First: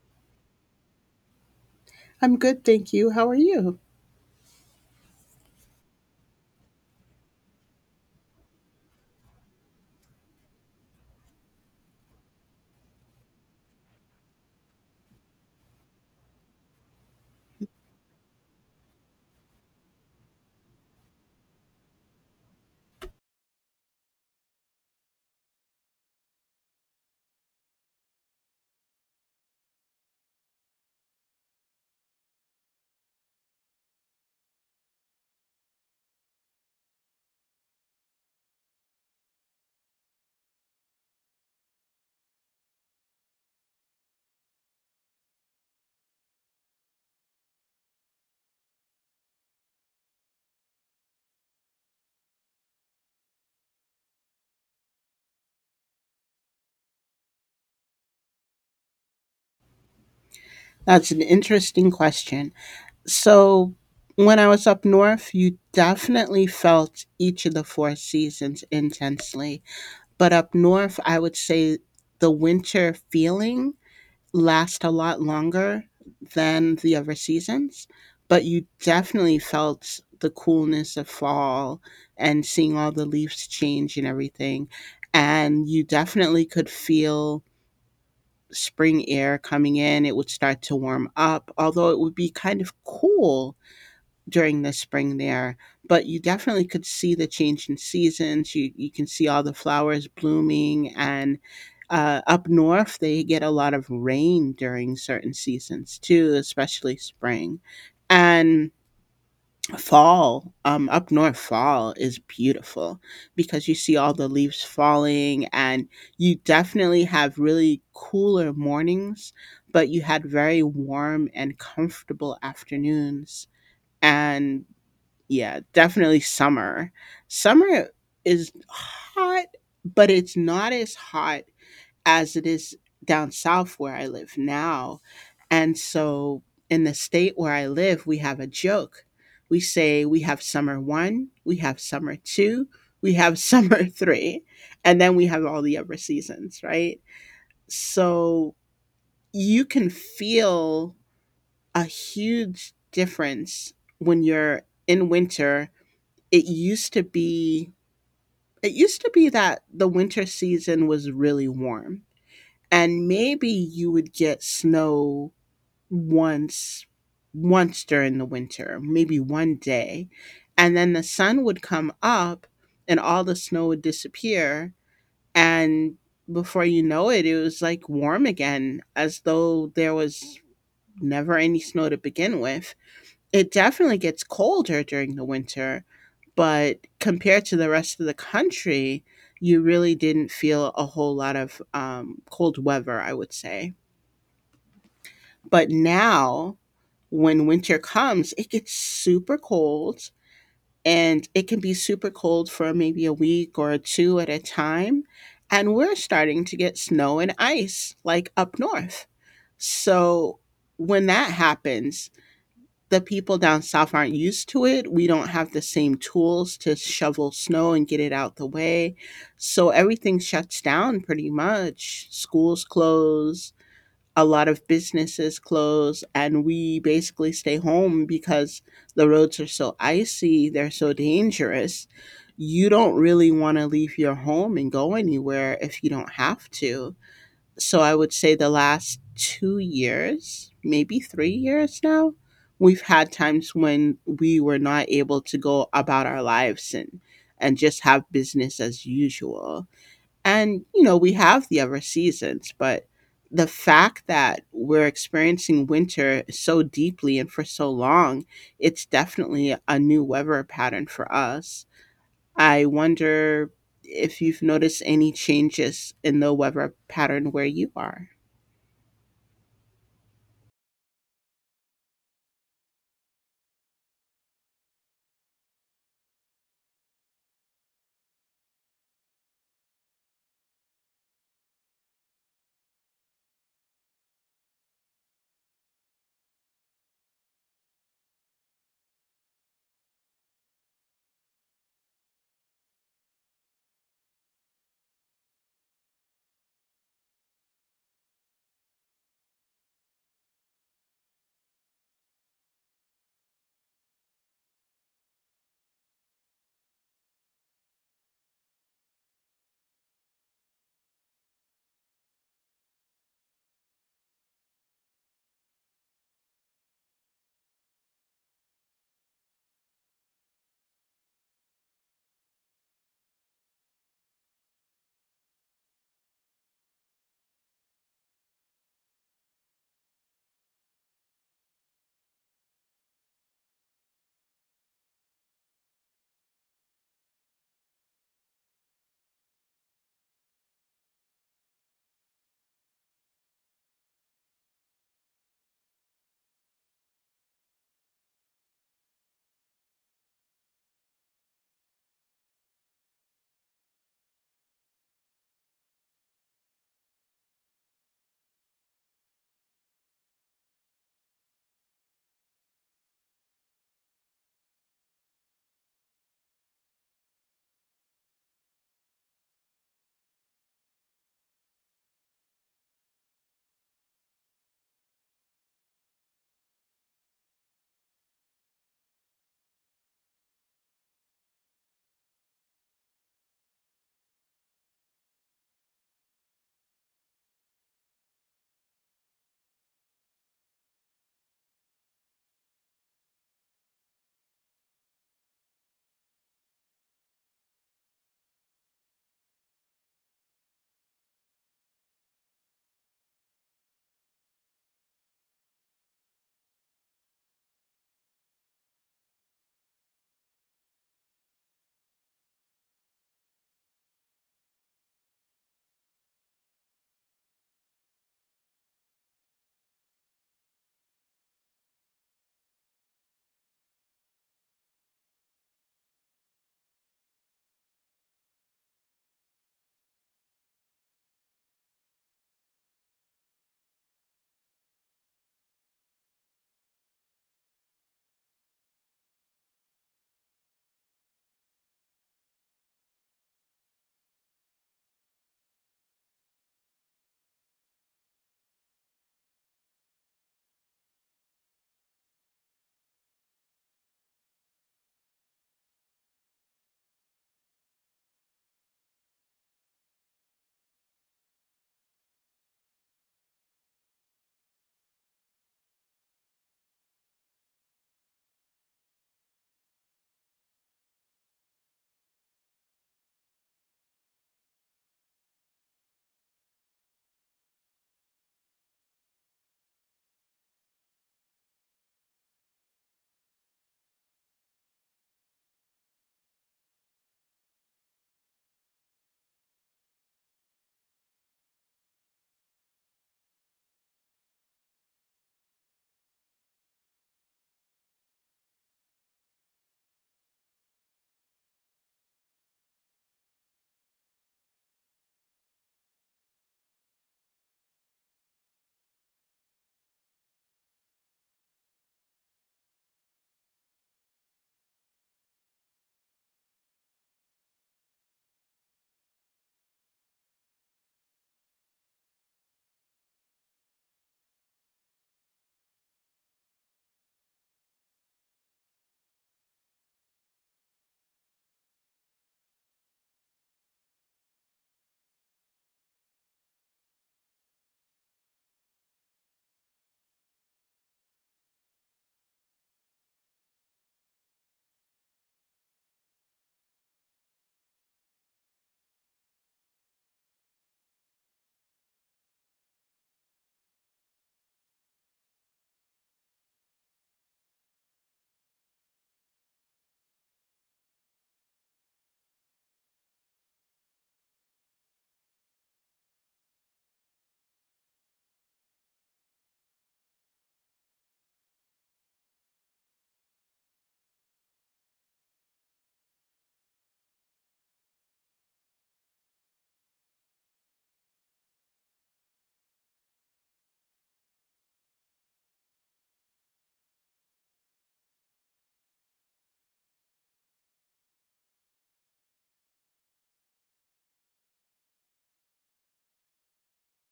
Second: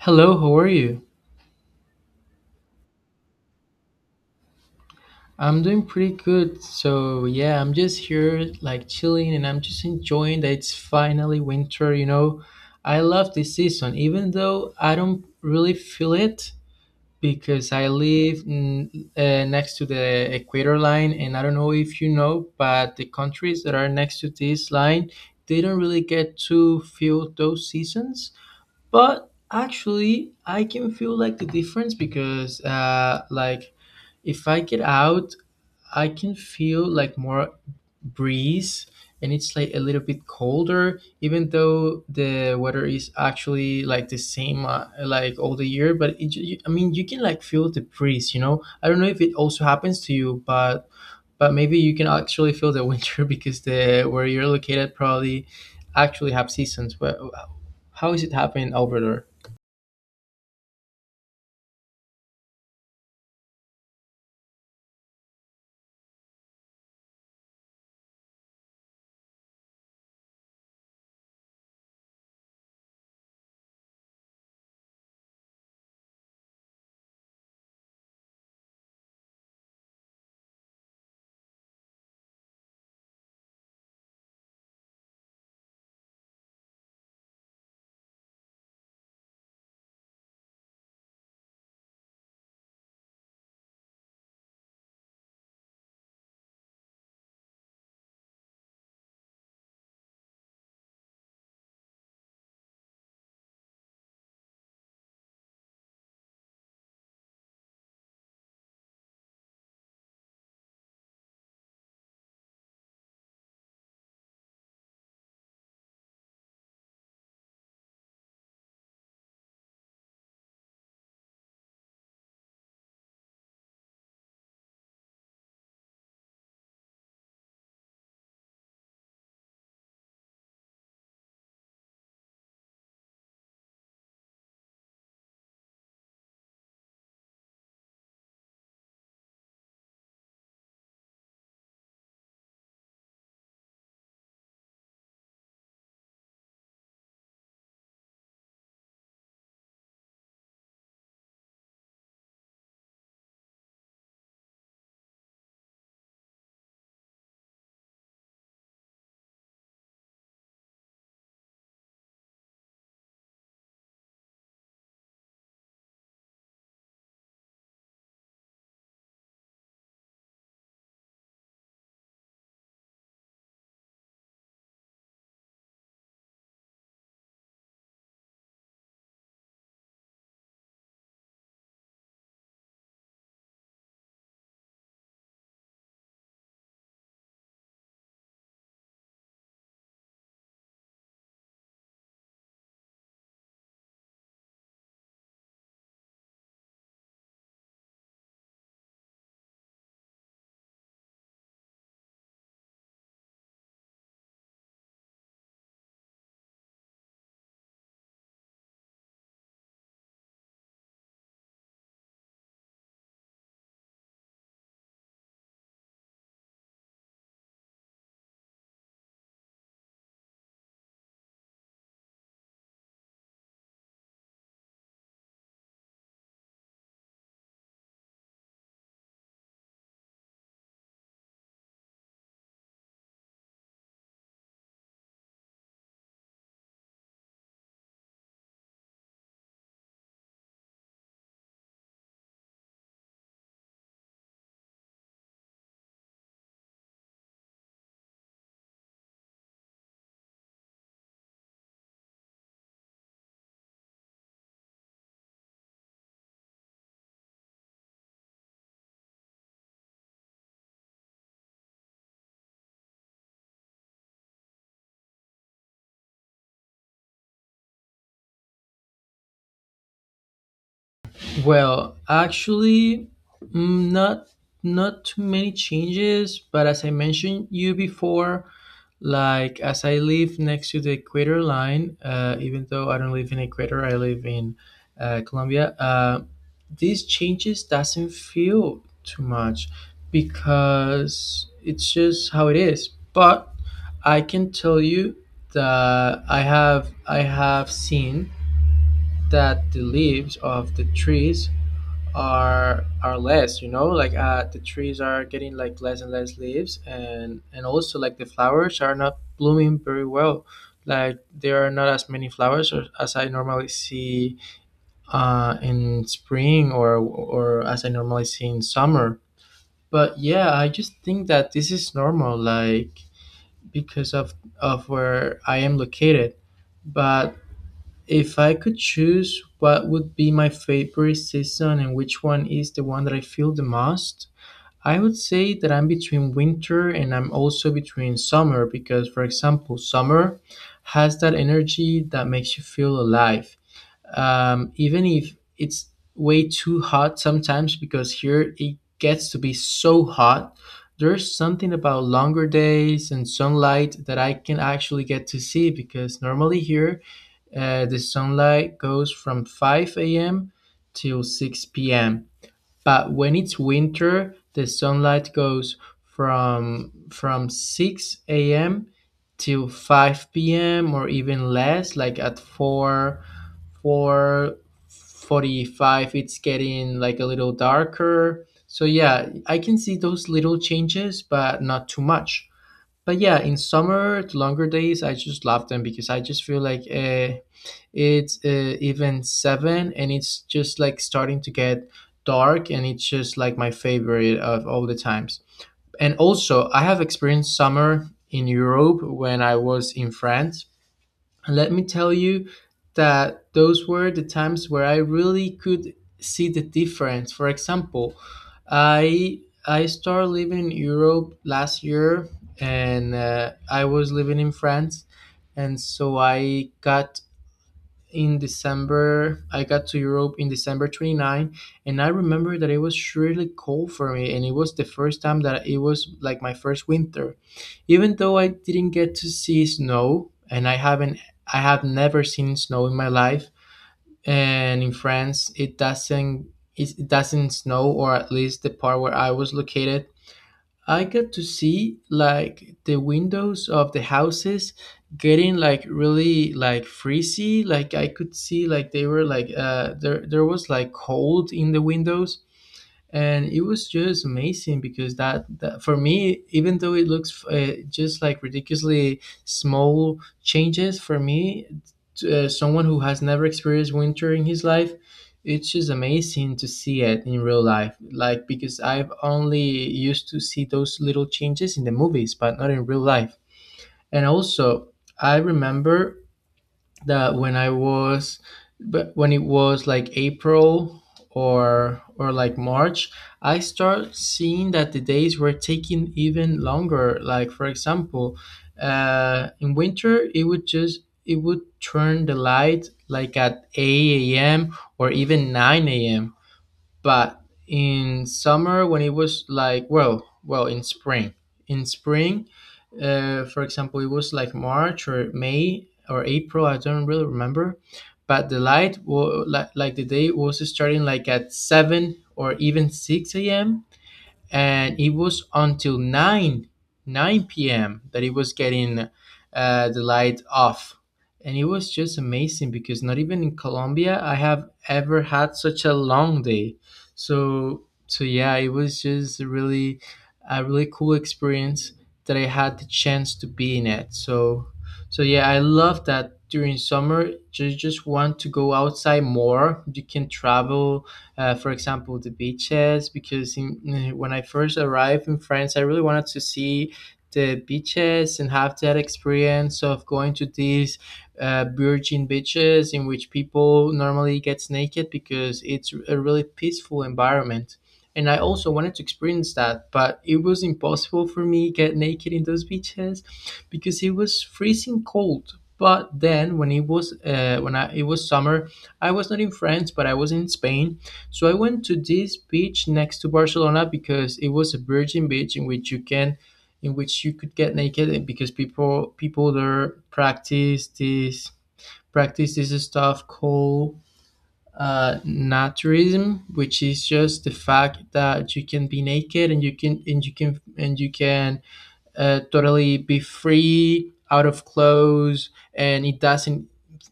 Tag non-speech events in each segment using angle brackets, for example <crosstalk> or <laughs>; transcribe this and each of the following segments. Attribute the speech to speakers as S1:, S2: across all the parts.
S1: Hello, how are you?
S2: I'm good, thank you. How are you?
S1: I'm doing pretty good. So, yeah, I'm just here like chilling and I'm just enjoying that it's finally winter. I love this season even though I don't really feel it because I live next to the equator line, and I don't know if you know, but the countries that are next to this line, they don't really get to feel those seasons. But actually, I can feel like the difference because like if I get out, I can feel like more breeze, and it's like a little bit colder even though the weather is actually like the same, like all the year, but I mean you can like feel the breeze. I don't know if it also happens to you, but maybe you can actually feel the winter <laughs> because the where you're located probably actually have seasons, but how is it happening over there?
S2: That's an interesting question. So, when I was up north, you definitely felt each of the four seasons intensely. But up north, I would say the winter feeling lasts a lot longer than the other seasons. But you definitely felt the coolness of fall and seeing all the leaves change and everything. And you definitely could feel spring air coming in. It would start to warm up, although it would be kind of cool during the spring there. But you definitely could see the change in seasons. You can see all the flowers blooming. And up north, they get a lot of rain during certain seasons too, especially spring. And fall, up north, fall is beautiful because you see all the leaves falling, and you definitely have really cooler mornings, but you had very warm and comfortable afternoons. And yeah, definitely summer. Summer is hot, but it's not as hot as it is down south where I live now. And so in the state where I live, we have a joke. We say we have summer one, we have summer two, we have <laughs> summer three, and then we have all the other seasons, right? So you can feel a huge difference when you're in winter. It used to be it used to be that the winter season was really warm and maybe you would get snow once once during the winter, maybe 1 day, and then the sun would come up and all the snow would disappear, and before you know it, it was like warm again as though there was never any snow to begin with. It definitely gets colder during the winter, but compared to the rest of the country, you really didn't feel a whole lot of cold weather, I would say. But now, when winter comes, it gets super cold, and it can be super cold for maybe a week or two at a time. And we're starting to get snow and ice like up north. So when that happens, the people down south aren't used to it. We don't have the same tools to shovel snow and get it out the way. So everything shuts down pretty much. Schools close, a lot of businesses close, and we basically stay home because the roads are so icy, they're so dangerous. You don't really want to leave your home and go anywhere if you don't have to. So I would say the last 2 years, maybe 3 years now, we've had times when we were not able to go about our lives and just have business as usual. And, you know, we have the other seasons, but the fact that we're experiencing winter so deeply and for so long, it's definitely a new weather pattern for us. I wonder if you've noticed any changes in the weather pattern where you are.
S1: Well, actually, mm, not not too many changes, but as I mentioned you before, like as I live next to the equator line, even though I don't live in equator, I live in Colombia. These changes doesn't feel too much because it's just how it is. But I can tell you that I have seen that the leaves of the trees are less, like, the trees are getting like less and less leaves, and also like the flowers are not blooming very well, like there are not as many flowers as I normally see in spring or as I normally see in summer. But yeah, I just think that this is normal like because of where I am located. But if I could choose what would be my favorite season and which one is the one that I feel the most, I would say that I'm between winter and I'm also between summer because, for example, summer has that energy that makes you feel alive. Even if it's way too hot sometimes, because here it gets to be so hot, there's something about longer days and sunlight that I can actually get to see because normally here, the sunlight goes from 5 a.m. till 6 p.m. But when it's winter, the sunlight goes from 6 a.m. till 5 p.m. or even less, like at 4 4:45, it's getting like a little darker. So yeah, I can see those little changes, but not too much. But yeah, in summer, the longer days, I just love them because I just feel like, it's, even seven, and it's just like starting to get dark, and it's just like my favorite of all the times. And also I have experienced summer in Europe when I was in France, and let me tell you that those were the times where I really could see the difference. For example, i I started living in Europe last year, and I was living in France. And so I got in December. I got to Europe in December 29, and I remember that it was really cold for me, and it was the first time that it was like my first winter. Even though I didn't get to see snow, and I haven't, I have never seen snow in my life. And in France, it doesn't, it doesn't snow, or at least the part where I was located. I got to see like the windows of the houses getting like really like freezy. Like I could see like they were like there was like cold in the windows, and it was just amazing because that for me, even though it looks, just like ridiculously small changes for me, someone who has never experienced winter in his life, it's just amazing to see it in real life, like because I've only used to see those little changes in the movies but not in real life. And also I remember that but when it was like April or like March, I start seeing that the days were taking even longer. Like for example, in winter it would turn the light like at 8 a.m. or even 9 a.m., but in summer when it was like well, in spring, for example, it was like March or May or April, I don't really remember, but the light like, the day was starting like at 7 or even 6 a.m., and it was until 9 p.m. that it was getting, the light off. And it was just amazing because not even in Colombia I have ever had such a long day. So yeah, it was just really a really cool experience that I had the chance to be in it. So yeah, I love that during summer you just want to go outside more, you can travel, for example, the beaches, because when I first arrived in France, I really wanted to see the beaches and have that experience of going to these virgin beaches in which people normally get naked because it's a really peaceful environment. And I also wanted to experience that, but it was impossible for me get naked in those beaches because it was freezing cold. But then when it was when I, it was summer, I was not in France, but I was in Spain, so I went to this beach next to Barcelona because it was a virgin beach in which you could get naked, and because people there practice this stuff called naturism, which is just the fact that you can be naked, and you can totally be free out of clothes, and it doesn't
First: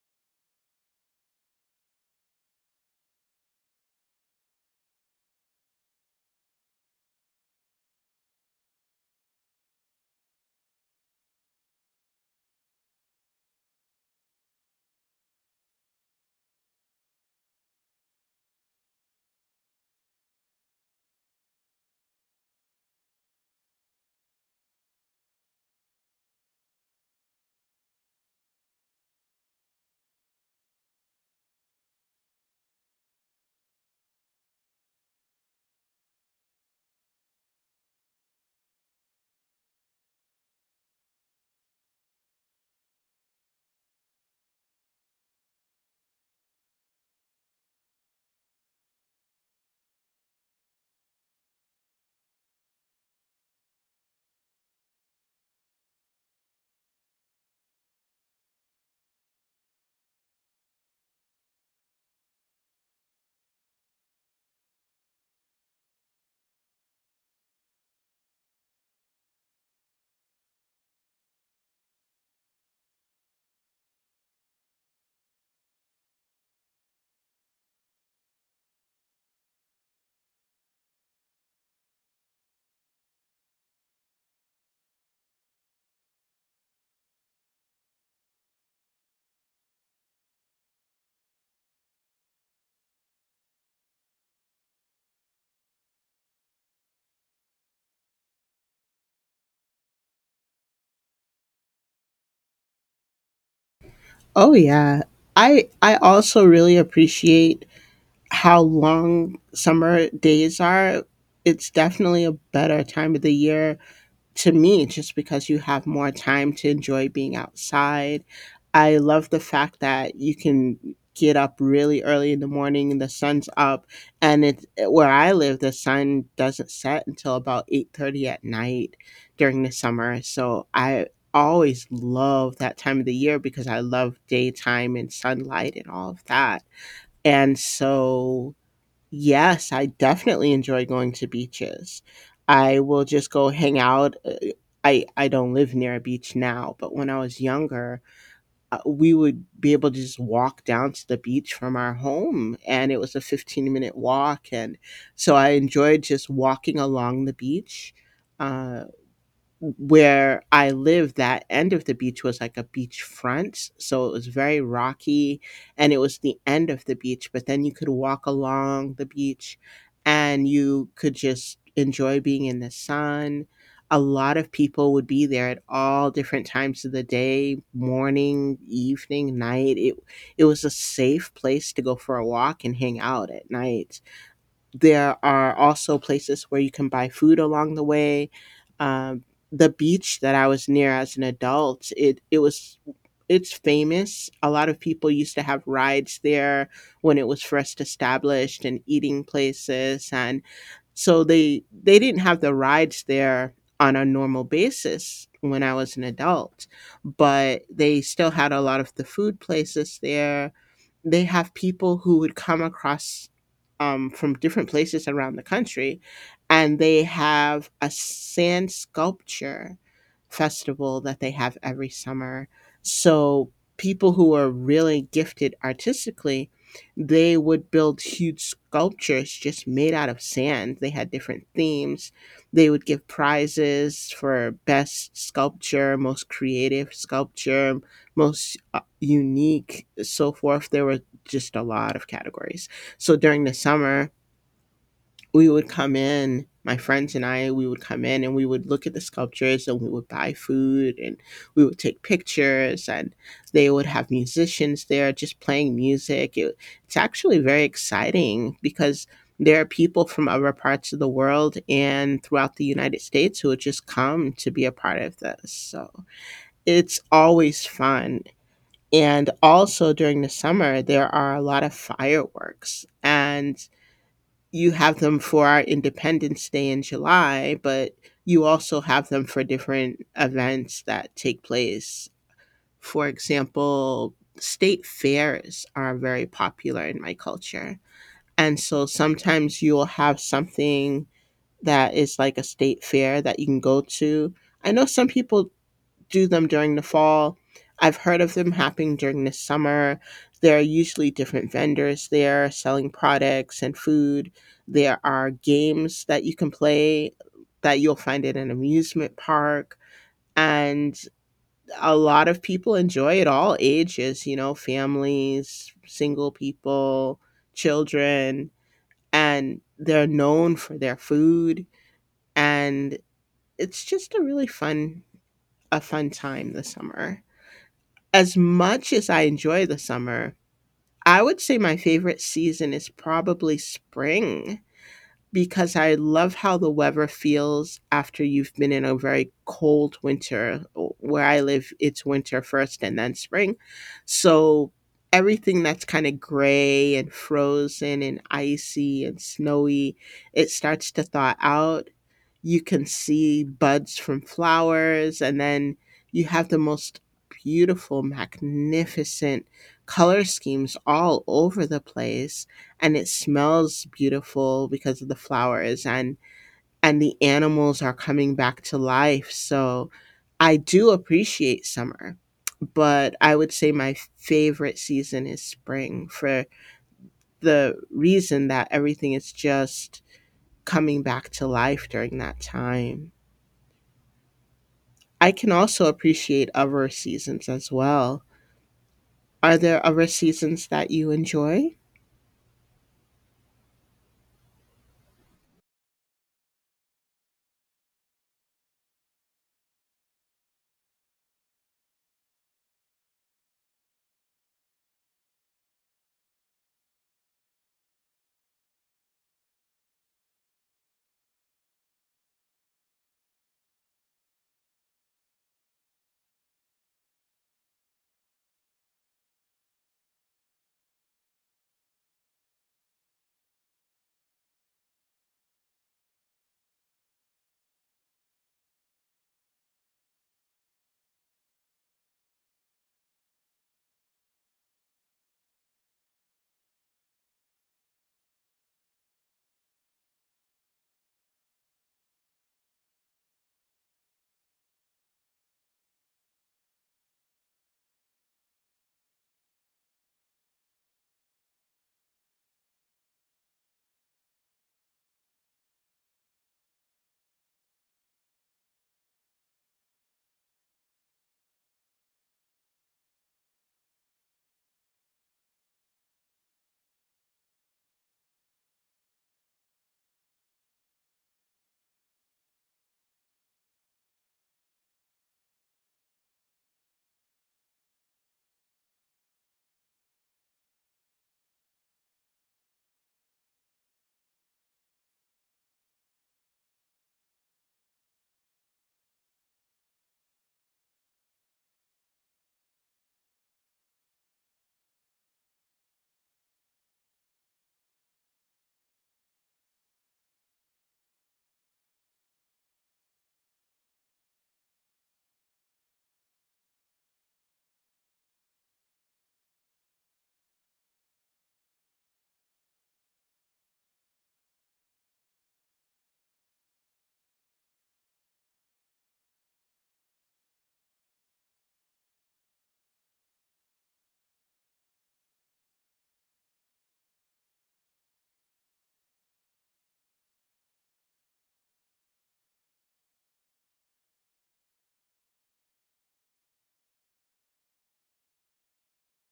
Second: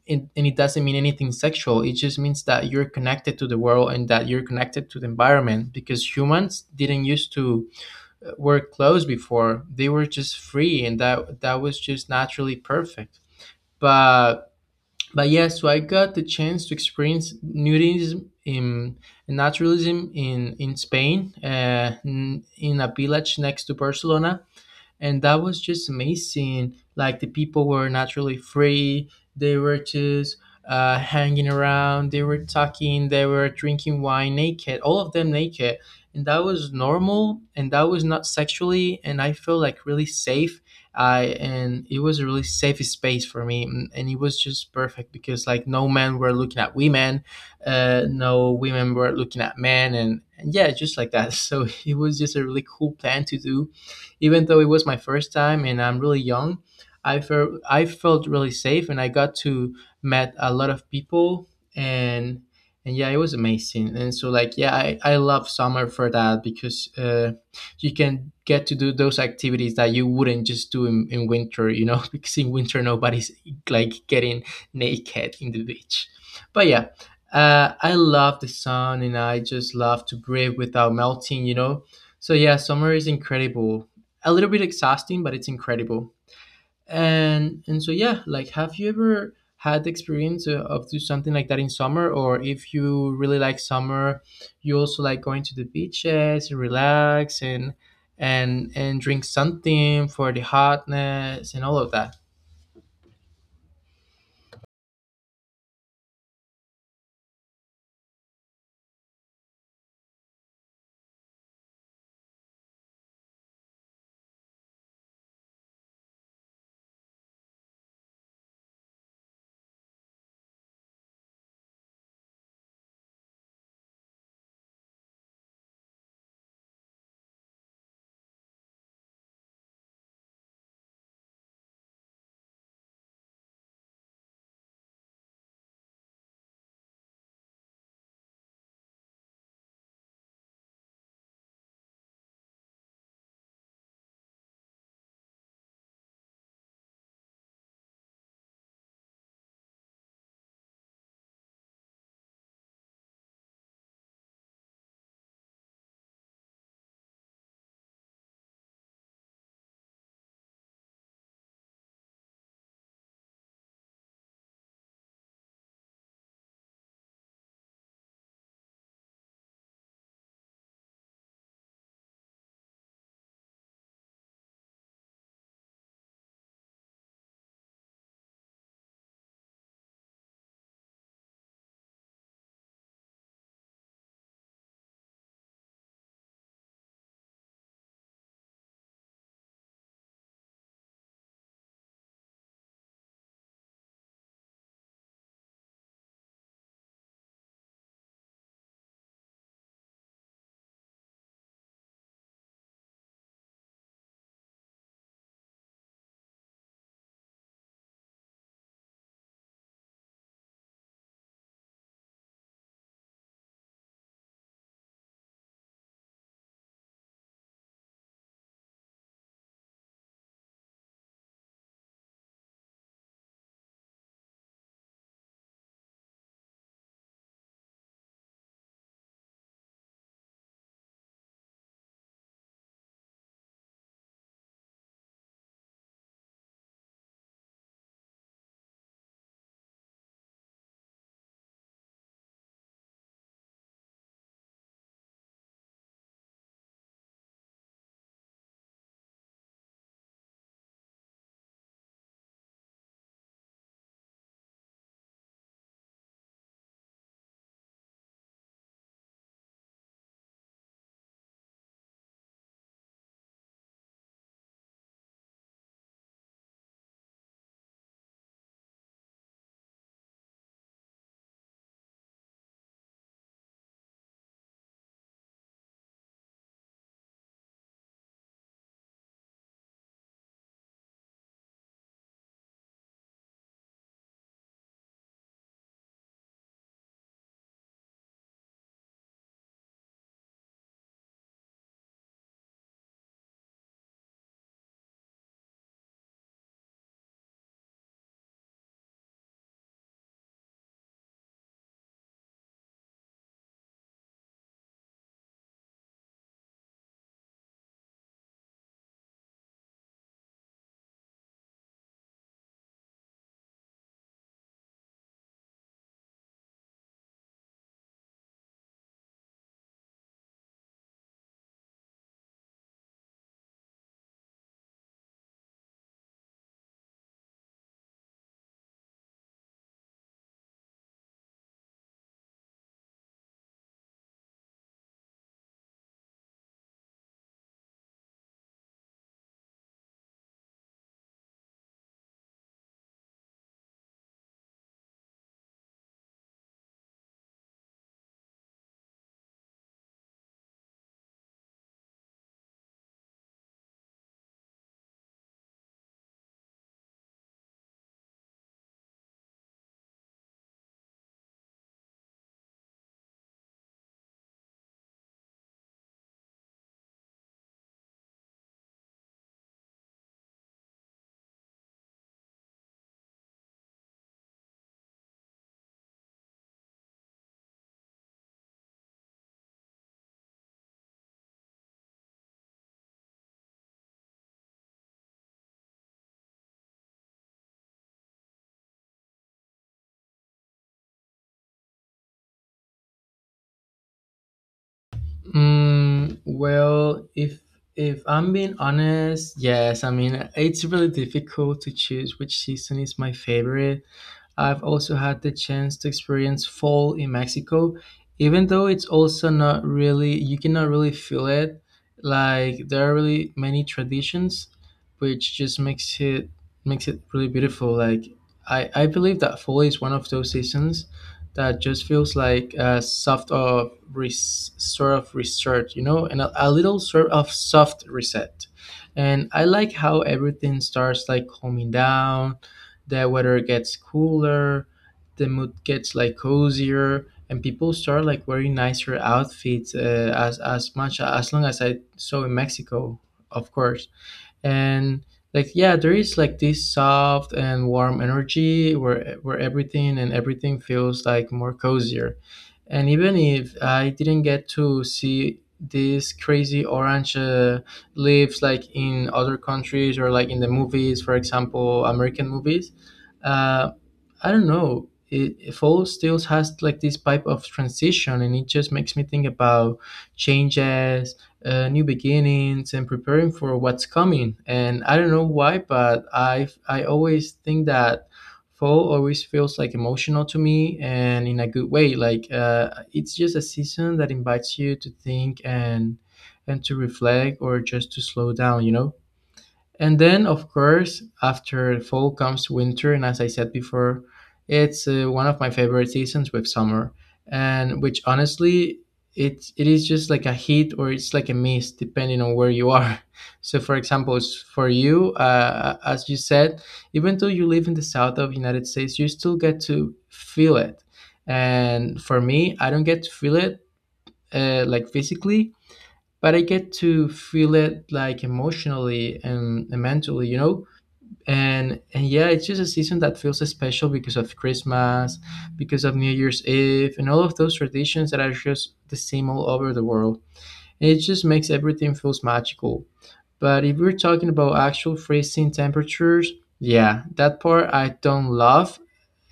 S1: it, and it doesn't mean anything sexual. It just means that you're connected to the world and that you're connected to the environment because humans didn't used to wear clothes before. They were just free, and that was just naturally perfect. But but yeah, so I got the chance to experience nudism in naturalism in Spain, in a village next to Barcelona. And that was just amazing, like the people were naturally free. They were just hanging around, they were talking, they were drinking wine naked, all of them naked, and that was normal, and that was not sexually, and I felt like really safe I and it was a really safe space for me, and it was just perfect because like no men were looking at women, no women were looking at men, and yeah, just like that <laughs> so it was just a really cool plan to do. Even though it was my first time and I'm really young, I felt really safe, and I got to met a lot of people. And and yeah, it was amazing. And so like yeah, I love summer for that because you can get to do those activities that you wouldn't just do in winter, <laughs> because in winter nobody's like getting naked in the beach. But yeah, I love the sun, and I just love to breathe without melting. So yeah, summer is incredible, a little bit exhausting, but it's incredible. And so yeah, like have you ever had the experience of do something like that in summer, or if you really like summer, you also like going to the beaches and relax, and drink something for the hotness and all of that.
S2: Oh yeah. I also really appreciate how long summer days are. It's definitely a better time of the year to me just because you have more time to enjoy being outside. I love the fact that you can get up really early in the morning and the sun's up, and it where I live the sun doesn't set until about 8:30 at night during the summer. So I always love that time of the year because I love daytime and sunlight and all of that. And so yes, I definitely enjoy going to beaches. I will just go hang out. I don't live near a beach now, but when I was younger, we would be able to just walk down to the beach from our home, and it was a 15-minute walk. And so I enjoyed just walking along the beach. Uh, where I lived, that end of the beach was like a beach front. So it was very rocky and it was the end of the beach. But then you could walk along the beach and you could just enjoy being in the sun. A lot of people would be there at all different times of the day, morning, evening, night. It was a safe place to go for a walk and hang out at night. There are also places where you can buy food along the way. Um, the beach that I was near as an adult, it was it's famous. A lot of people used to have rides there when it was first established and eating places, and so they didn't have the rides there on a normal basis when I was an adult, but they still had a lot of the food places there. They have people who would come across from different places around the country, and they have a sand sculpture festival that they have every summer. So people who are really gifted artistically, they would build huge sculptures just made out of sand. They had different themes. They would give prizes for best sculpture, most creative sculpture, most unique, so forth. There were just a lot of categories. So during the summer, we would come in, my friends and I, we would come in and we would look at the sculptures and we would buy food and we would take pictures, and they would have musicians there just playing music. It's actually very exciting because there are people from other parts of the world and throughout the United States who would just come to be a part of this. So it's always fun. And also during the summer, there are a lot of fireworks. And you have them for our Independence Day in July, but you also have them for different events that take place. For example, state fairs are very popular in my culture. And so sometimes you'll have something that is like a state fair that you can go to. I know some people do them during the fall. I've heard of them happening during the summer. There are usually different vendors there selling products and food. There are games that you can play that you'll find at an amusement park. And a lot of people enjoy it, all ages, you know, families, single people, children. And they're known for their food. And it's just a really fun, a fun time this summer. As much as I enjoy the summer, I would say my favorite season is probably spring because I love how the weather feels after you've been in a very cold winter. Where I live, it's winter first and then spring. So everything that's kind of gray and frozen and icy and snowy, it starts to thaw out. You can see buds from flowers, and then you have the most beautiful, magnificent color schemes all over the place, and it smells beautiful because of the flowers, and the animals are coming back to life. So I do appreciate summer, but I would say my favorite season is spring for the reason that everything is just coming back to life during that time. I can also appreciate other seasons as well. Are there other seasons that you enjoy?
S1: Well, if I'm being honest, yes. I mean, it's really difficult to choose which season is my favorite. I've also had the chance to experience fall in Mexico, even though it's also not really, you cannot really feel it. Like there are really many traditions, which just makes it really beautiful. Like I believe that fall is one of those seasons that just feels like a soft of res, sort of reset, and a little sort of soft reset. And I like how everything starts like calming down, the weather gets cooler, the mood gets like cozier, and people start like wearing nicer outfits, as much as long as I saw in Mexico, of course. And like yeah, there is like this soft and warm energy where everything and everything feels like more cozier. And even if I didn't get to see these crazy orange leaves like in other countries or like in the movies, for example, American movies. uh, I don't know. It fall still has like this type of transition, and it just makes me think about changes, new beginnings, and preparing for what's coming. And I don't know why, but I always think that fall always feels like emotional to me, and in a good way. Like it's just a season that invites you to think and to reflect, or just to slow down. You know. And then, of course, after fall comes winter, and as I said before, it's one of my favorite seasons with summer, and which honestly, it is just like a heat or it's like a mist depending on where you are. <laughs> So, for example, for you, as you said, even though you live in the south of United States, you still get to feel it. And for me, I don't get to feel it like physically, but I get to feel it like emotionally and mentally, you know. And yeah, it's just a season that feels special because of Christmas, because of New Year's Eve, and all of those traditions that are just the same all over the world. And it just makes everything feels magical. But if we're talking about actual freezing temperatures, yeah, that part I don't love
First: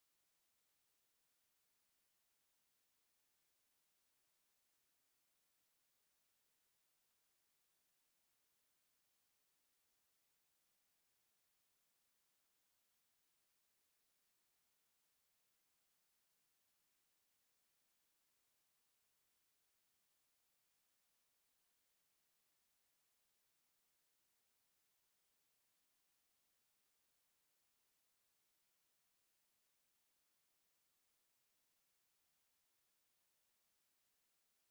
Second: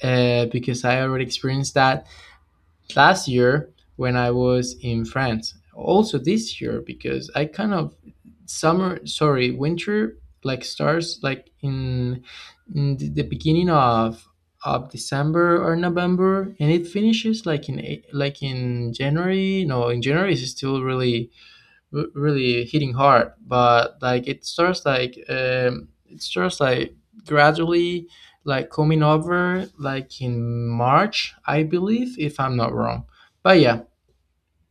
S1: because I already experienced that last year when I was in France. Also this year because I kind of summer, sorry, winter like starts like in the beginning of December or November and it finishes like like in January. No, in January it's still really really hitting hard but like it starts like it starts like gradually like coming over like in March, I believe, if I'm not wrong. But yeah,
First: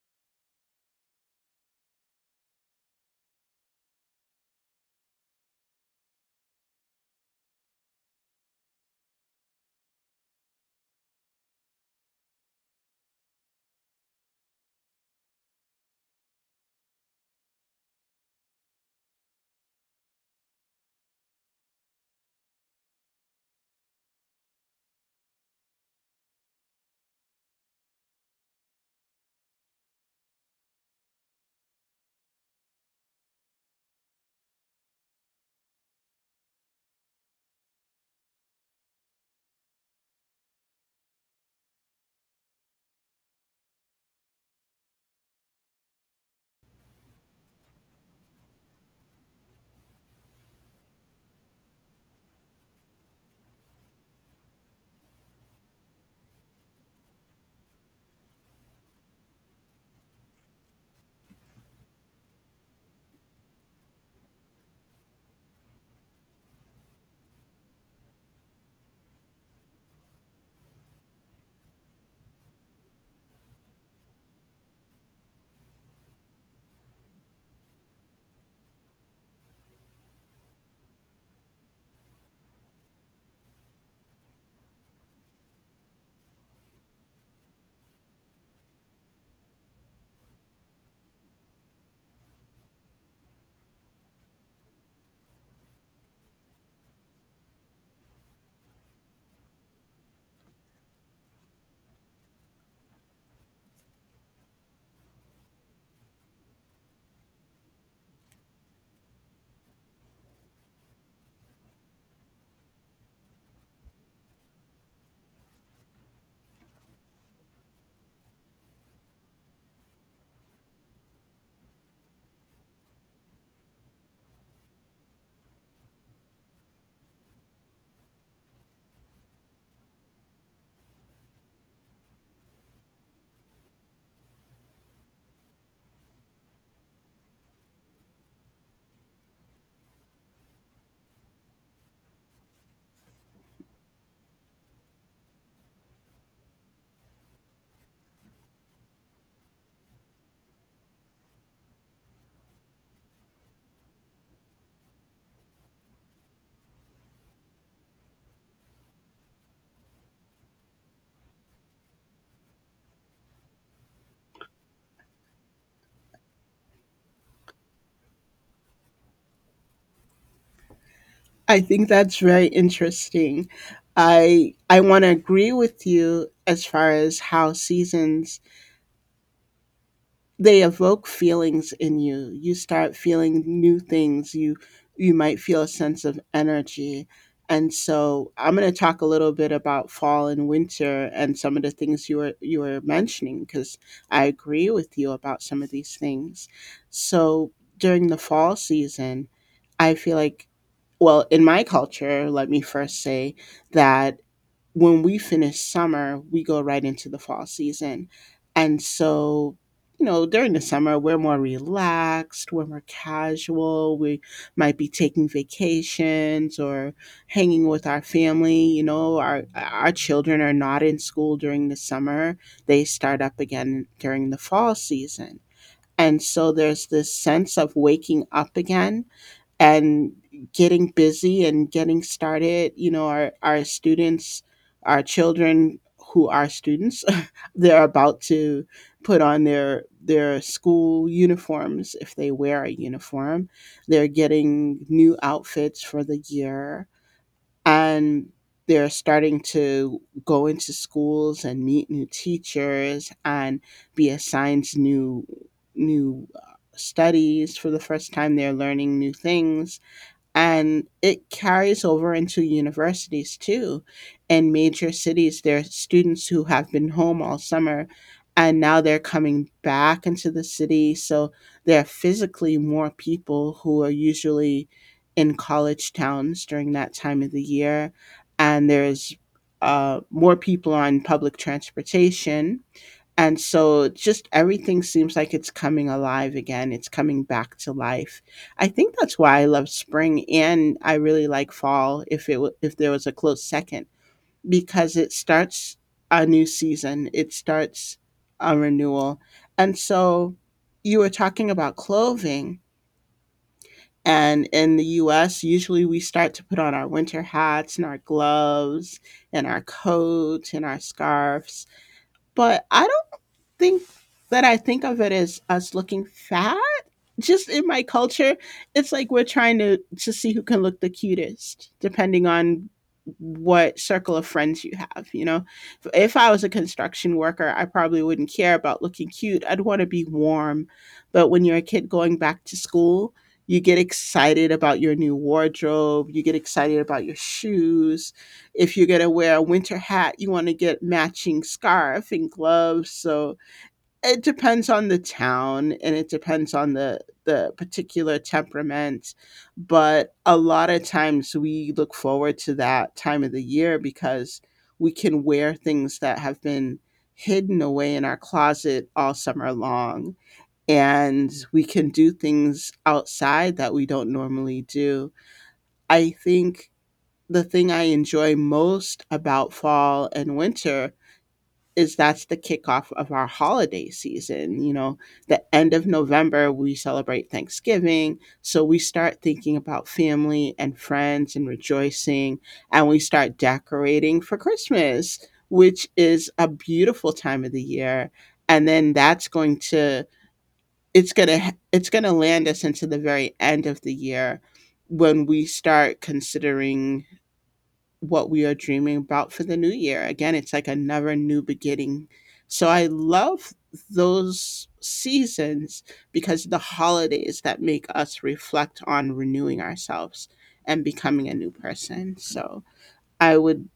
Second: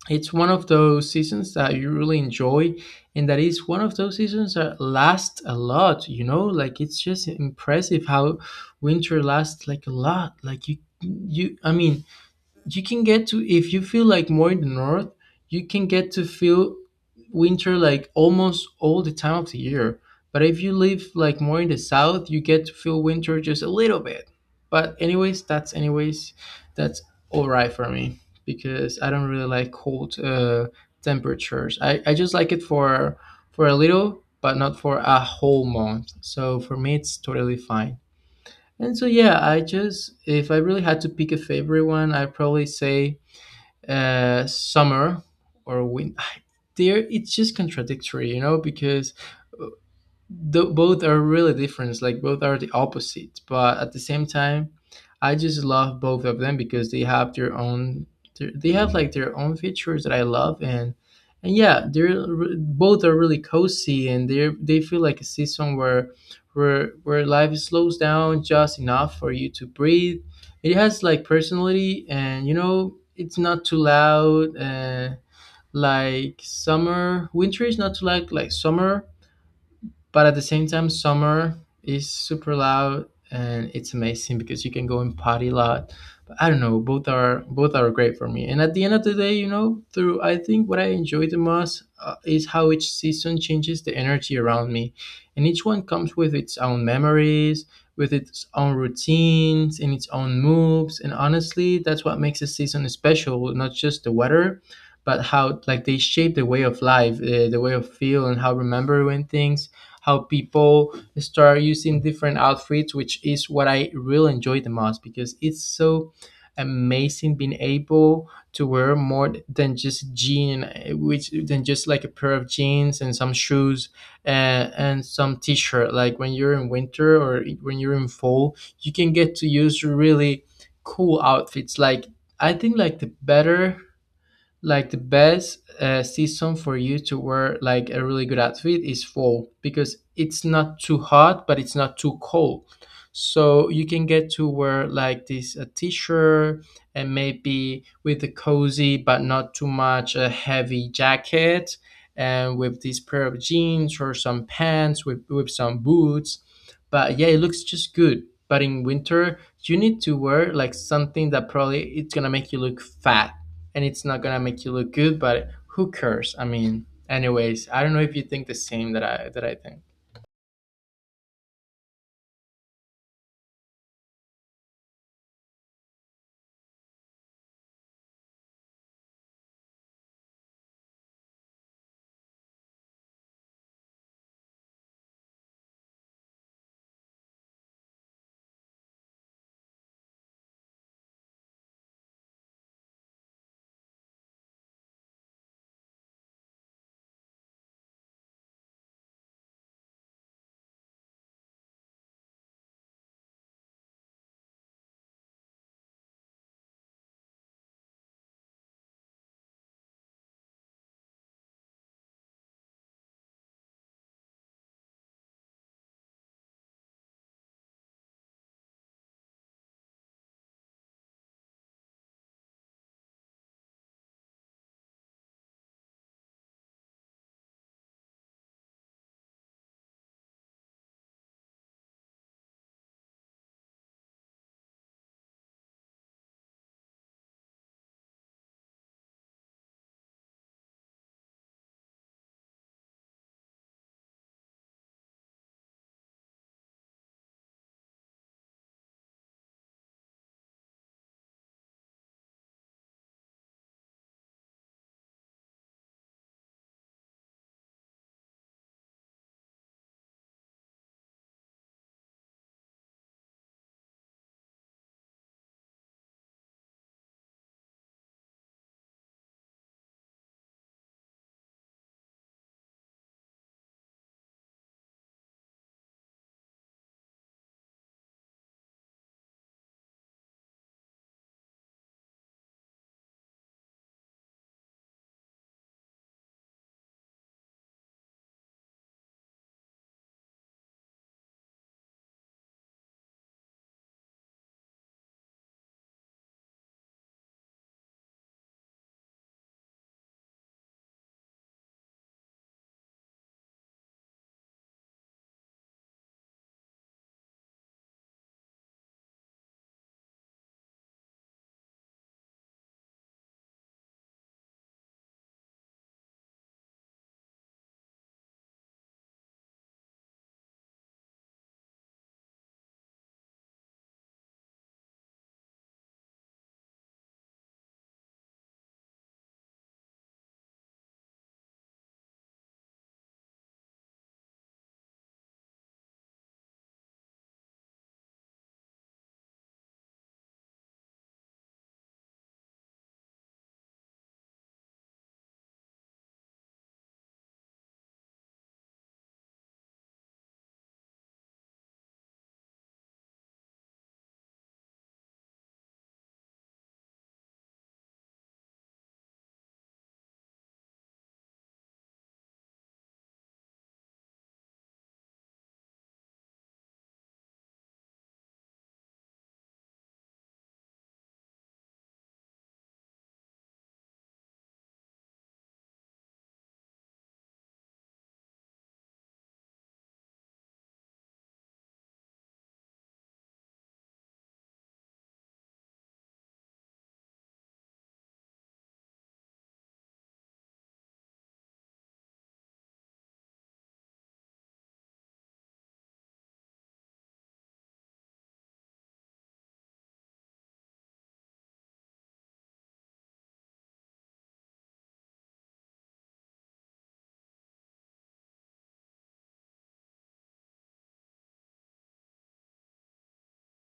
S1: it's one of those seasons that you really enjoy and that is one of those seasons that last a lot, you know, like it's just impressive how winter lasts like a lot. Like you I mean, you can get to, if you feel like more in the north, you can get to feel winter like almost all the time of the year. But if you live like more in the south, you get to feel winter just a little bit. But anyways, that's all right for me, because I don't really like cold temperatures. I just like it for a little, but not for a whole month. So for me, it's totally fine. And so yeah, I just, if I really had to pick a favorite one, I'd probably say summer or winter. <laughs> <sighs> There, it's just contradictory, you know, because both are really different. Like, both are the opposite, but at the same time, I just love both of them because they have their own. They have like their own features that I love, and yeah, they're both are really cozy, and they feel like a season where where life slows down just enough for you to breathe. It has like personality, and you know it's not too loud. Like summer, winter is not too like summer but at the same time summer is super loud, and it's amazing because you can go and party a lot. But I don't know, both are great for me. And at the end of the day, you know, through, I think what I enjoy the most is how each season changes the energy around me, and each one comes with its own memories, with its own routines and its own moves. And honestly, that's what makes a season special, not just the weather, but how like they shape the way of life, the way of feel and how remembering things, how people start using different outfits, which is what I really enjoy the most because it's so amazing being able to wear more than just jean, which than just like a pair of jeans and some shoes and some t-shirt. Like when you're in winter or when you're in fall, you can get to use really cool outfits. Like, I think like the better like the best season for you to wear like a really good outfit is fall, because it's not too hot but it's not too cold. So you can get to wear like this a t-shirt, and maybe with a cozy but not too much a heavy jacket, and with this pair of jeans or some pants with, some boots. But yeah, it looks just good. But in winter, you need to wear like something that probably it's gonna make you look fat, and it's not gonna make you look good. But who cares? I mean, anyways, I don't know if you think the same that I think.
S2: I think that's very interesting. I want to agree with you as far as how seasons they evoke feelings in you. You start feeling new things, you might feel a sense of energy. And so I'm going to talk a little bit about fall and winter and some of the things you were mentioning, because I agree with you about some of these things. So during the fall season, I feel like, well, in my culture, let me first say that when we finish summer, we go right into the fall season. And so, you know, during the summer, we're more relaxed, we're more casual, we might be taking vacations or hanging with our family. You know, our children are not in school during the summer, they start up again during the fall season. And so there's this sense of waking up again and getting busy and getting started. You know, our students, our children who are students <laughs> they're about to put on their school uniforms if they wear a uniform. They're getting new outfits for the year, and they're starting to go into schools and meet new teachers and be assigned new studies for the first time. They're learning new things, and it carries over into universities too. In major cities, there are students who have been home all summer and now they're coming back into the city, so there are physically more people who are usually in college towns during that time of the year. And there's more people on public transportation. And so just everything seems like it's coming alive again, it's coming back to life. I think that's why I love spring, and I really like fall if it if there was a close second, because it starts a new season, it starts a renewal. And so you were talking about clothing, and in the US usually we start to put on our winter hats and our gloves and our coats and our scarves, but think I think of it as us looking fat. Just in my culture, it's like we're trying to see who can look the cutest, depending on what circle of friends you have. You know, if I was a construction worker, I probably wouldn't care about looking cute. I'd want to be warm. But when you're a kid going back to school, you get excited about your new wardrobe. You get excited about your shoes. If you're going to wear a winter hat, you want to get matching scarf and gloves. So, it depends on the town and it depends on the particular temperament, but a lot of times we look forward to that time of the year because we can wear things that have been hidden away in our closet all summer long, and we can do things outside that we don't normally do. I think the thing I enjoy most about fall and winter is that's the kickoff of our holiday season. You know, the end of November, we celebrate Thanksgiving. So we start thinking about family and friends and rejoicing, and we start decorating for Christmas, which is a beautiful time of the year. And then that's going to, it's going to, it's going to land us into the very end of the year when we start considering what we are dreaming about for the new year. Again, it's like another new beginning. So I love those seasons because the holidays that make us reflect on renewing ourselves and becoming a new person. So I would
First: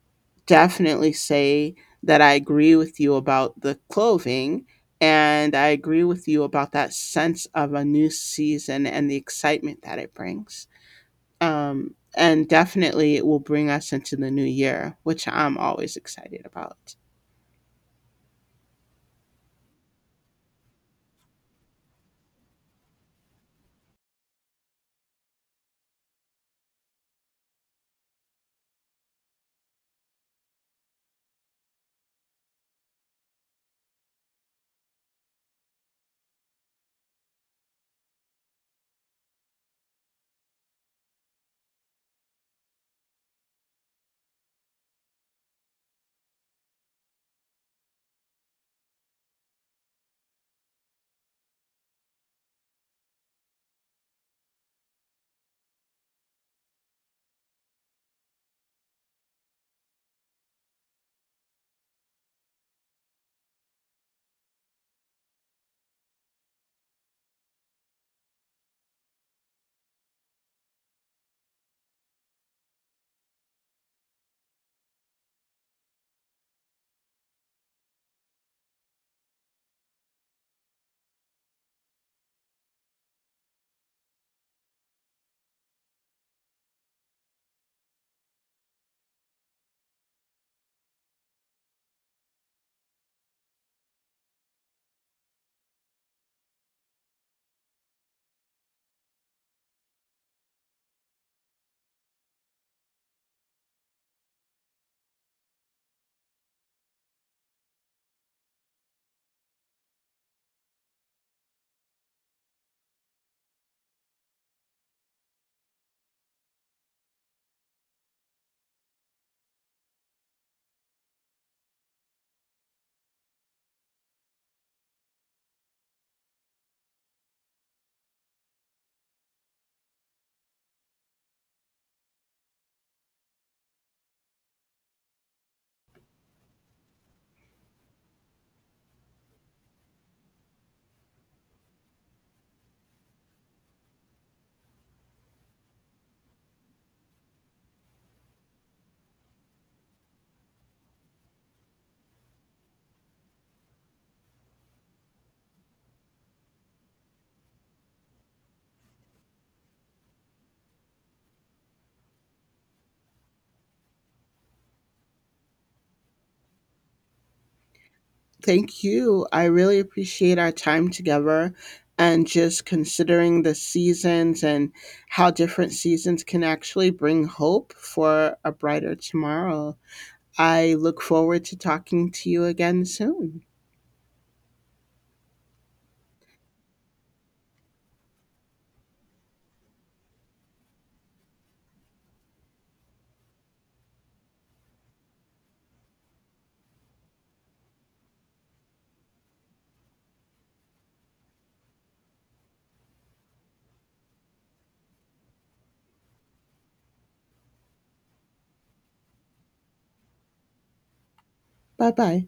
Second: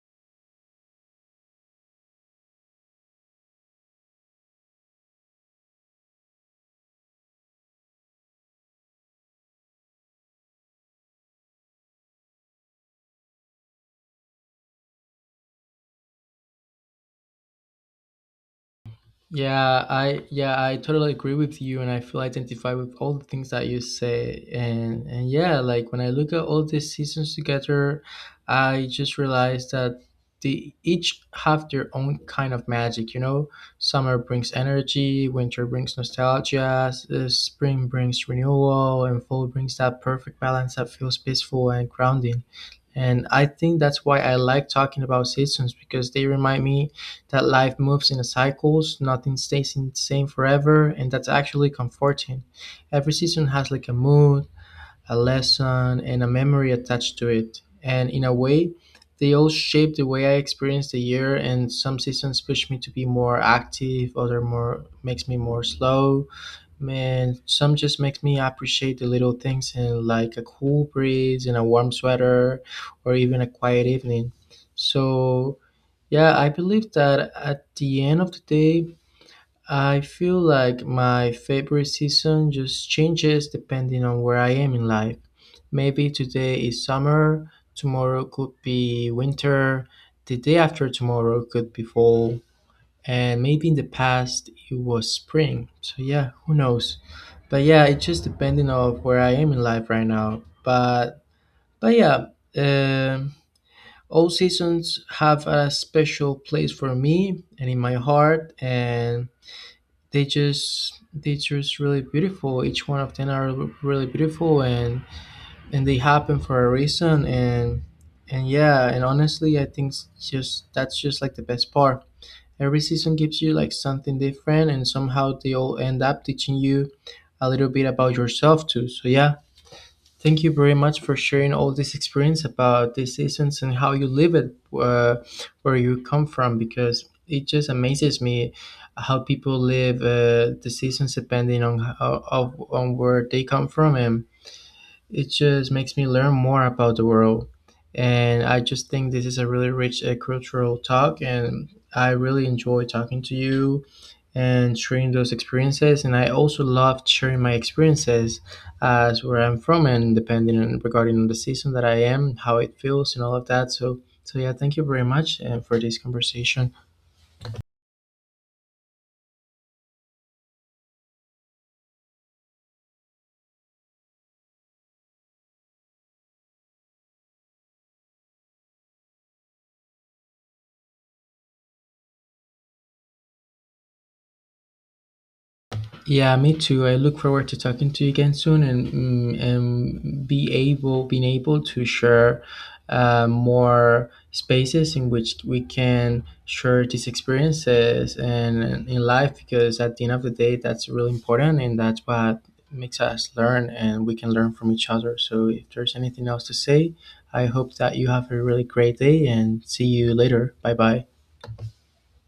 S2: definitely say that I agree with you about the clothing, and I agree with you about that sense of a new season and the excitement that it brings. And definitely it will bring us into the new year, which I'm always excited about.
S1: Yeah, I totally agree with you and I feel identified with all the things that you say. And yeah, like when I look at all these seasons together, I just realized that they each have their own kind of magic, you know? Summer brings energy, winter brings nostalgia, spring brings renewal, and fall brings that perfect balance that feels peaceful and grounding. And I think that's why I like talking about seasons, because they remind me that life moves in cycles, nothing stays in the same forever, and that's actually comforting. Every season has like a mood, a lesson, and a memory attached to it. And in a way, they all shape the way I experience the year, and some seasons push me to be more active, other more makes me more slow. Man, some just makes me appreciate the little things and like a cool breeze and a warm sweater, or even a quiet evening. So yeah, I believe that at the end of the day, I feel like my favorite season just changes depending on where I am in life. Maybe today is summer, tomorrow could be winter, the day after tomorrow could be fall, and maybe in the past it was spring. So yeah, who knows? But yeah, it's just depending on where I am in life right now. But yeah, um all seasons have a special place for me and in my heart, and they just really beautiful. Each one of them are really beautiful, and they happen for a reason. And yeah, and honestly, I think it's just that's just like the best part. Every season gives you like something different, and somehow they all end up teaching you a little bit about yourself too. So yeah, thank you very much for sharing all this experience about the seasons and how you live it, where you come from, because it just amazes me how people live the seasons depending on how, of, on where they come from, and it just makes me learn more about the world. And I just think this is a really rich cultural talk, and I really enjoy talking to you and sharing those experiences. And I also love sharing my experiences as where I'm from and depending on regarding on the season that I am, how it feels, and all of that. So, so yeah, thank you very much and for this conversation.
S2: Thank you. I really appreciate our time together and just considering the seasons and how different seasons can actually bring hope for a brighter tomorrow. I look forward to talking to you again soon.
S1: Yeah, me too. I look forward to talking to you again soon and and be able being able to share more spaces in which we can share these experiences and in life, because at the end of the day that's really important, and that's what makes us learn and we can learn from each other. So if there's anything else to say, I hope that you have a really great day and see you later. Bye bye.
S2: Bye bye.